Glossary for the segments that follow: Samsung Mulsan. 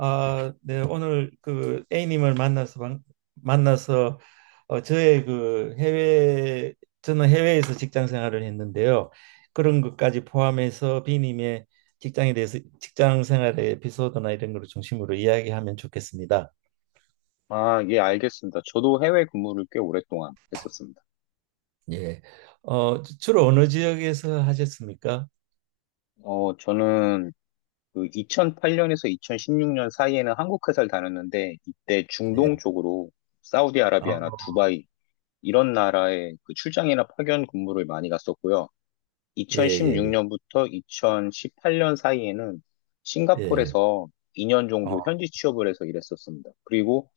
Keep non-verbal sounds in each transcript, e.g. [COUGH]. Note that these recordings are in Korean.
아, 네, 오늘 그 A님을 만나서 만나서 어, 저의 그 해외 저는 해외에서 직장 생활을 했는데요. 그런 것까지 포함해서 B님의 직장에 대해서 직장 생활의 에피소드나 이런 걸 중심으로 이야기하면 좋겠습니다. 아, 예, 알겠습니다. 저도 해외 근무를 꽤 오랫동안 했었습니다. 예. 주로 어느 지역에서 하셨습니까? 어, 저는 그 2008년에서 2016년 사이에는 한국 회사를 다녔는데, 이때 네. 중동 쪽으로 아, 사우디아라비아나 두바이, 이런 나라에 그 출장이나 파견 근무를 많이 갔었고요. 예, 예, 2016년부터 2018년 사이에는 예. 예. 싱가포르에서 2년 정도 어, 현지 취업을 해서 일했었습니다. 그리고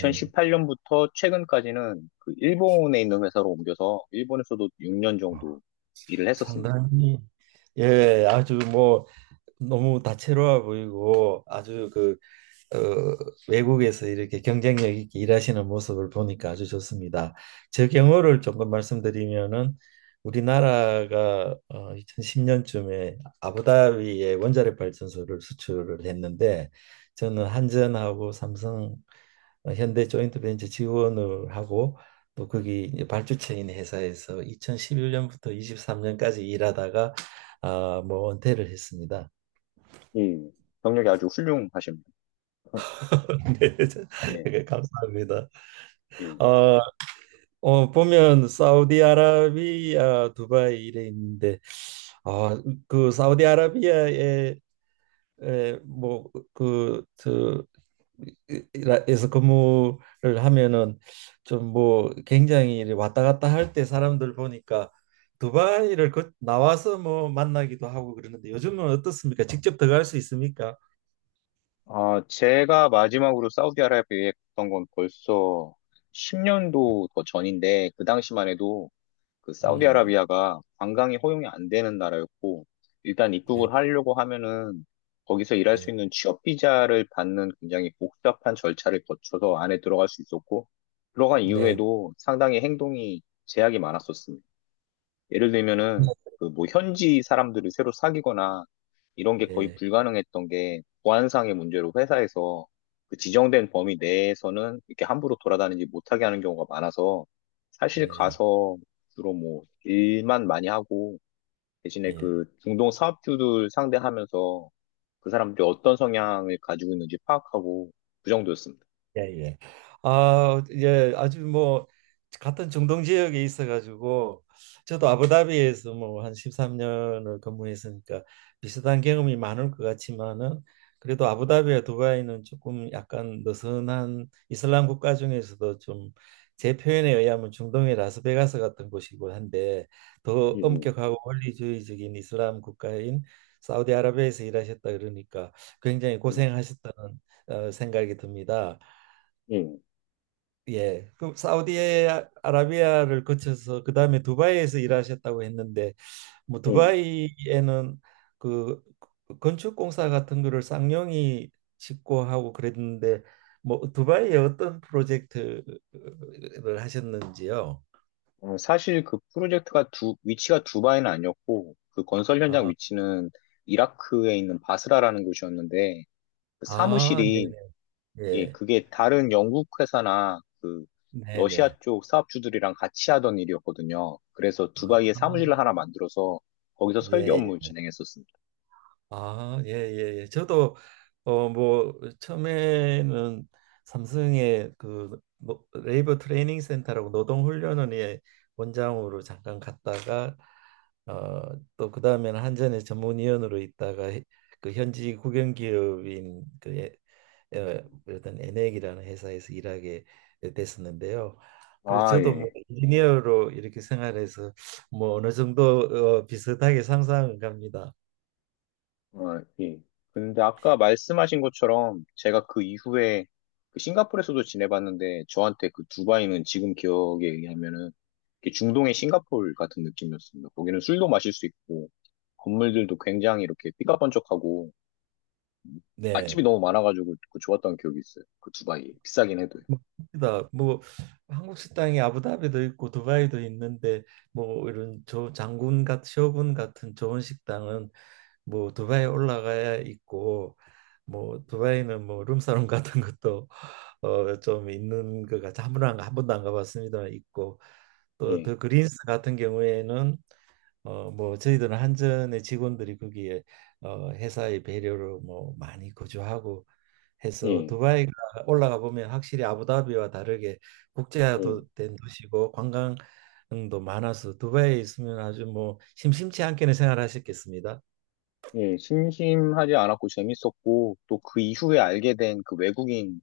예. 최근까지는 그 일본에 있는 회사로 옮겨서 일본에서도 6년 어, 정도 일을 했었습니다. 상당히 예, 아주 뭐 너무 다채로워 보이고 아주 어, 외국에서 이렇게 경쟁력 있게 일하시는 모습을 보니까 아주 좋습니다. 제 경우를 조금 말씀드리면은 우리나라가 2010년쯤에 아부다비에 원자력 발전소를 수출을 했는데, 저는 한전하고 삼성, 현대 조인트벤처 지원을 하고 또 거기 이제 발주처인 회사에서 2011년부터 23년까지 일하다가, 아, 뭐 은퇴를 했습니다. 예, 경력이 아주 훌륭하십니다. [LAUGHS] 네, 예, 네, 감사합니다. 예. 어, 어 보면 사우디아라비아, 두바이 이래 있는데, 아 그 사우디아라비아에 뭐그저에서 근무를 하면은, 좀 뭐 굉장히 이래 왔다 갔다 할 때 사람들 보니까 두바이를 그 나와서 뭐 만나기도 하고 그러는데, 요즘은 어떻습니까? 직접 들어갈 수 있습니까? 아, 제가 마지막으로 사우디아라비아에 갔던 건 벌써 10년도 더 전인데, 그 당시만 해도 그 음, 사우디아라비아가 관광이 허용이 안 되는 나라였고 일단 네, 입국을 하려고 하면은 거기서 일할 수 네, 있는 취업 비자를 받는 굉장히 복잡한 절차를 거쳐서 안에 들어갈 수 있었고 들어간 네, 이후에도 상당히 행동이 제약이 많았었습니다. 예를 들면은 그 뭐 현지 사람들을 새로 사귀거나 이런 게 거의 네, 불가능했던 게 보안상의 문제로 회사에서 그 지정된 범위 내에서는 이렇게 함부로 돌아다니지 못하게 하는 경우가 많아서 사실 네, 가서 주로 뭐 일만 많이 하고 대신에 예. 그 중동 사업주들 상대하면서 그 사람들이 어떤 성향을 가지고 있는지 파악하고 그 정도였습니다. 예, 예. 아, 예, 아주 뭐 같은 중동 지역에 있어 가지고 저도 네. 아부다비에서 뭐 한 13년을 근무했으니까 비슷한 경험이 많을 것 같지만은, 그래도 아부다비와 두바이는 조금 약간 느슨한 이슬람 국가 중에서도 좀, 제 표현에 의하면 중동의 라스베가스 같은 곳이고 한데, 더 음, 엄격하고 원리주의적인 이슬람 국가인 사우디아라비아에서 일하셨다 그러니까 굉장히 음, 고생하셨다는 생각이 듭니다. 음, 음, 예. 그럼 사우디아라비아를 거쳐서 그다음에 두바이에서 일하셨다고 했는데, 뭐 음. 두바이에는 그 건축공사 같은 거를 쌍용이 짓고 하고 그랬는데 뭐 두바이에 어떤 프로젝트를 하셨는지요? 어, 사실 그 프로젝트가 위치가 두바이는 아니었고, 그 건설 현장 아, 위치는 이라크에 있는 바스라라는 곳이었는데, 그 아, 사무실이, 네네. 예, 예. 그게 다른 영국 회사나 그 네네. 러시아 쪽 사업주들이랑 같이 하던 일이었거든요. 그래서 두바이에 아, 사무실을 하나 만들어서 거기서 설계 예. 업무 예. 진행했었습니다. 아, 예, 예, 예. 저도 어 뭐 처음에는 삼성의 그 레이버 트레이닝 센터라고 노동 훈련원의 원장으로 잠깐 갔다가, 어 또 그다음에는 한전의 전문위원으로 있다가 그 현지 국영 기업인 에, 어떤 엔액이라는 회사에서 일하게 됐었는데요. 그래서 아, 저도 뭐 예. 인지니어로 이렇게 생활해서 뭐 어느 정도 비슷하게 상상은 갑니다. 어, 예. 근데 아까 말씀하신 것처럼 제가 그 이후에 그 싱가포르에서도 지내봤는데 저한테 그 두바이는 지금 기억에 의하면은 이렇게 중동의 싱가포르 같은 느낌이었습니다. 거기는 술도 마실 수 있고 건물들도 굉장히 이렇게 삐까뻔쩍하고 맛집이 네. 너무 많아가지고 그 좋았던 기억이 있어요. 그 두바이 비싸긴 해도요. 맞습니다. 뭐 뭐, 한국 식당이 아부다비도 있고 두바이도 있는데, 뭐 이런 저 장군 같 셔군 같은 좋은 식당은 뭐 두바이 올라가야 있고, 뭐 두바이는 뭐 룸사롱 같은 것도 좀 있는 것 같아, 한 번도 안 가봤습니다만 있고, 또 예, 더 그린스 같은 경우에는 뭐 저희들은 한전의 직원들이 거기에 회사의 배려로 뭐 많이 거주하고 해서, 예, 두바이가 올라가 보면 확실히 아부다비와 다르게 예, 국제화도 된 도시고 관광도 많아서, 두바이에 있으면 아주 뭐 심심치 않게는 생활하셨겠습니다. 예. 심심하지 않았고 재밌었고 또 그 이후에 알게 된 그 외국인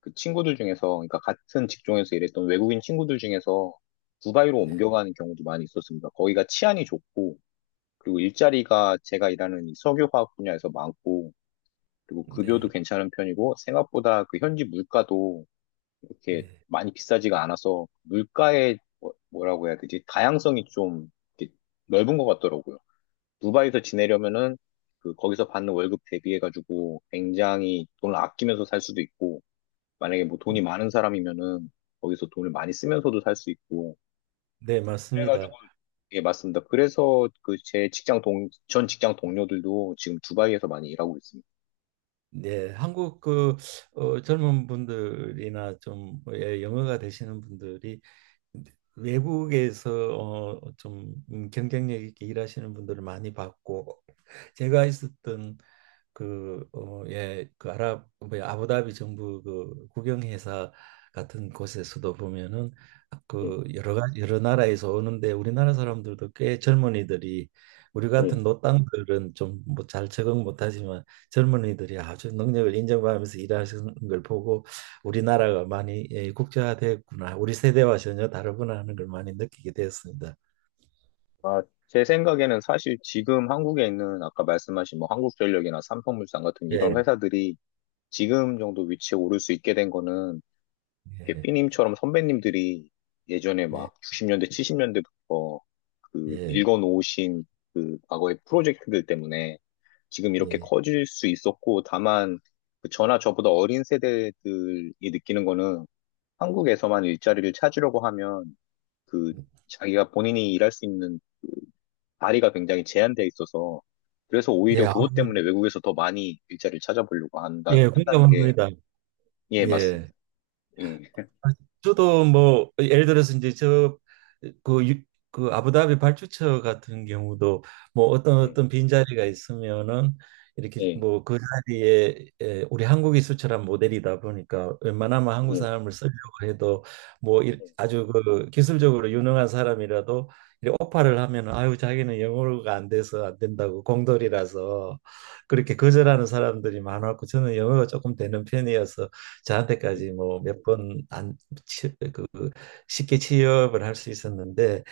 그 친구들 중에서, 그러니까 같은 직종에서 일했던 외국인 친구들 중에서 두바이로 네, 옮겨가는 경우도 많이 있었습니다. 거기가 치안이 좋고, 그리고 일자리가 제가 일하는 이 석유화학 분야에서 많고, 그리고 급여도 네, 괜찮은 편이고, 생각보다 그 현지 물가도 이렇게 네, 많이 비싸지가 않아서, 물가의 뭐라고 해야 되지? 다양성이 좀 이렇게 넓은 것 같더라고요. 두바이에서 지내려면은 그 거기서 받는 월급 대비해가지고 굉장히 돈을 아끼면서 살 수도 있고, 만약에 뭐 돈이 많은 사람이면은 거기서 돈을 많이 쓰면서도 살 수 있고 네, 그래가지고 맞습니다. 예 맞습니다. 그래서 그 제 직장 동 전 직장 동료들도 지금 두바이에서 많이 일하고 있습니다. 네, 한국 그 젊은 분들이나 좀, 예, 영어가 되시는 분들이 외국에서 좀 경쟁력 있게 일하시는 분들을 많이 봤고, 제가 있었던 예, 그 아랍, 뭐 아부다비 정부 그 국영회사 같은 곳에서도 보면은, 예, 그 여러 나라에서 오는데 우리나라 사람들도 꽤 젊은이들이, 우리 예. 같은 노땅들은 좀 뭐 잘 적응 못하지만 젊은이들이 아주 능력을 인정받으면서 일하시는 걸 보고, 우리나라가 많이, 예, 국제화됐구나, 우리 세대와 전혀 다르구나 하는 걸 많이 느끼게 되었습니다. 아, 제 생각에는 사실 지금 한국에 있는 아까 말씀하신 뭐 한국전력이나 삼성물산 같은 이런 예, 회사들이 지금 정도 위치에 오를 수 있게 된 거는 이렇게 예, 삐님처럼 선배님들이 예전에 네, 막 90년대, 70년대부터 예, 그 예, 읽어놓으신 그 과거의 프로젝트들 때문에 지금 이렇게 예. 커질 수 있었고, 다만 그 저나 저보다 어린 세대들이 느끼는 거는 한국에서만 일자리를 찾으려고 하면 그 자기가 본인이 일할 수 있는 그 다리가 굉장히 제한되어 있어서 그래서 오히려 예, 그것 때문에 외국에서 더 많이 일자리를 찾아보려고 예, 한다는 게, 공감합니다. 예, 예. 맞습니다. 네, 아, 저도 뭐 예를 들어서 이제 저그 그 아부다비 발주처 같은 경우도, 뭐 예, 어떤 빈자리가 있으면은 이렇게 예, 뭐 그 자리에 우리 한국이 수출한 모델이다 보니까 웬만하면 한국 예. 사람을 쓰려고 해도, 예. 아주 그 기술적으로 유능한 사람이라도 이렇게 오파를 하면, 아유 자기는 영어가 안 돼서 안 된다고 공돌이라서 그렇게 거절하는 사람들이 많았고, 저는 영어가 조금 되는 편이어서 저한테까지 음, 뭐몇번안 그 쉽게 취업을 할 수 있었는데,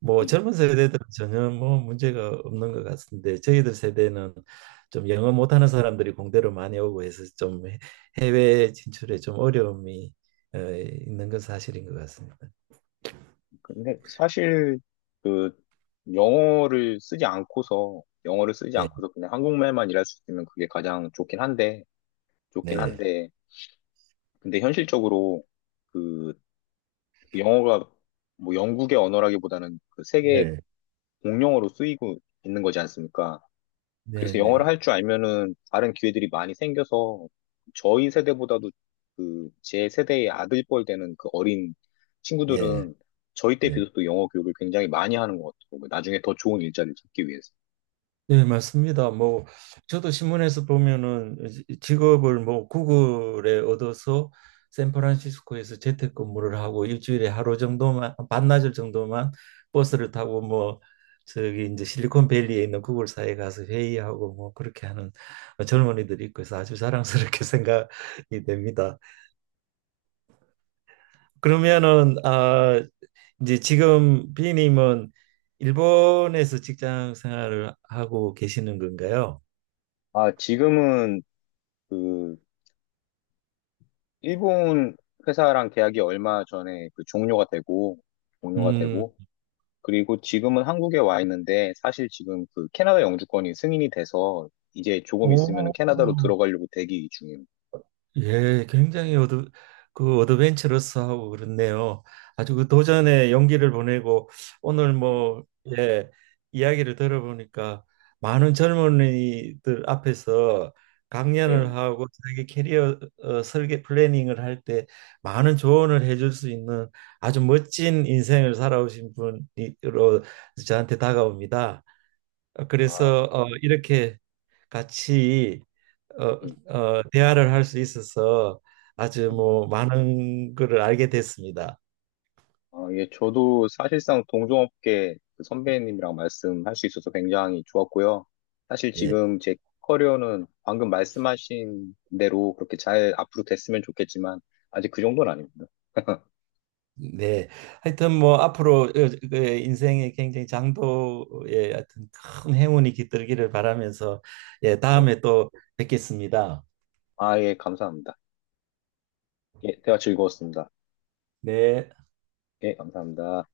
뭐 음. 젊은 세대들은 전혀 뭐 문제가 없는 것 같은데 저희들 세대는 좀 영어 못하는 사람들이 공대로 많이 오고 해서 해외 진출에 좀 어려움이 있는 건 사실인 것 같습니다. 근데 사실 그 영어를 쓰지 예, 않고서 그냥 한국말만 일할 수 있으면 그게 가장 좋긴 네, 한데 근데 현실적으로 그 영어가 뭐 영국의 언어라기보다는 그 세계 네, 공용어로 쓰이고 있는 거지 않습니까? 네, 그래서 영어를 네, 할 줄 알면은 다른 기회들이 많이 생겨서 저희 세대보다도 그 제 세대의 아들뻘 되는 그 어린 예, 친구들은 저희 때 예. 비해서도 영어 교육을 굉장히 많이 하는 것 같더라고요. 나중에 더 좋은 일자리를 찾기 위해서. 네, 맞습니다. 뭐 저도 신문에서 보면은 직업을 뭐 구글에 얻어서 샌프란시스코에서 재택근무를 하고 일주일에 하루 정도만 반나절 정도만 버스를 타고 뭐 저기 이제 실리콘밸리에 있는 구글사에 가서 회의하고 뭐 그렇게 하는 젊은이들이 있고 해서 아주 자랑스럽게 [LAUGHS] 생각이 됩니다. 그러면은, 아 이제 지금 비님은 일본에서 직장 생활을 하고 계시는 건가요? 아, 지금은 그 일본 회사랑 계약이 얼마 전에 그 종료가 음. 되고 그리고 지금은 한국에 와 있는데 사실 지금 그 캐나다 영주권이 승인이 돼서 이제 조금 있으면 오, 캐나다로 들어가려고 대기 중이에요. 예, 굉장히 그 어드벤처러스하고 그렇네요. 아주 그 도전의 용기를 보내고, 오늘 예, 뭐, 예, 이야기를 들어보니까 많은 젊은이들 앞에서 예. 강연을 하고 자기 캐리어 설계 플래닝을 할 때 많은 조언을 해줄 수 있는, 아주 멋진 인생을 살아오신 분으로 저한테 다가옵니다. 아, 그래서 이렇게 같이 어, 음, 대화를 할 수 있어서 아주 음. 뭐 많은 거를 알게 됐습니다. 아, 예, 저도 사실상 동종업계 그 선배님이랑 말씀할 수 있어서 굉장히 좋았고요. 사실 예, 지금 제 커리어는 방금 말씀하신 대로 그렇게 잘 앞으로 됐으면 좋겠지만, 아직 그 정도는 아닙니다. 네. 하여튼 뭐 앞으로 그 인생의 굉장히 장도의 하여튼 큰 행운이 깃들기를 바라면서, 예, 예. 다음에 또 뵙겠습니다. 아, 예, 감사합니다. 예, 대화 즐거웠습니다. 네. 예, 감사합니다.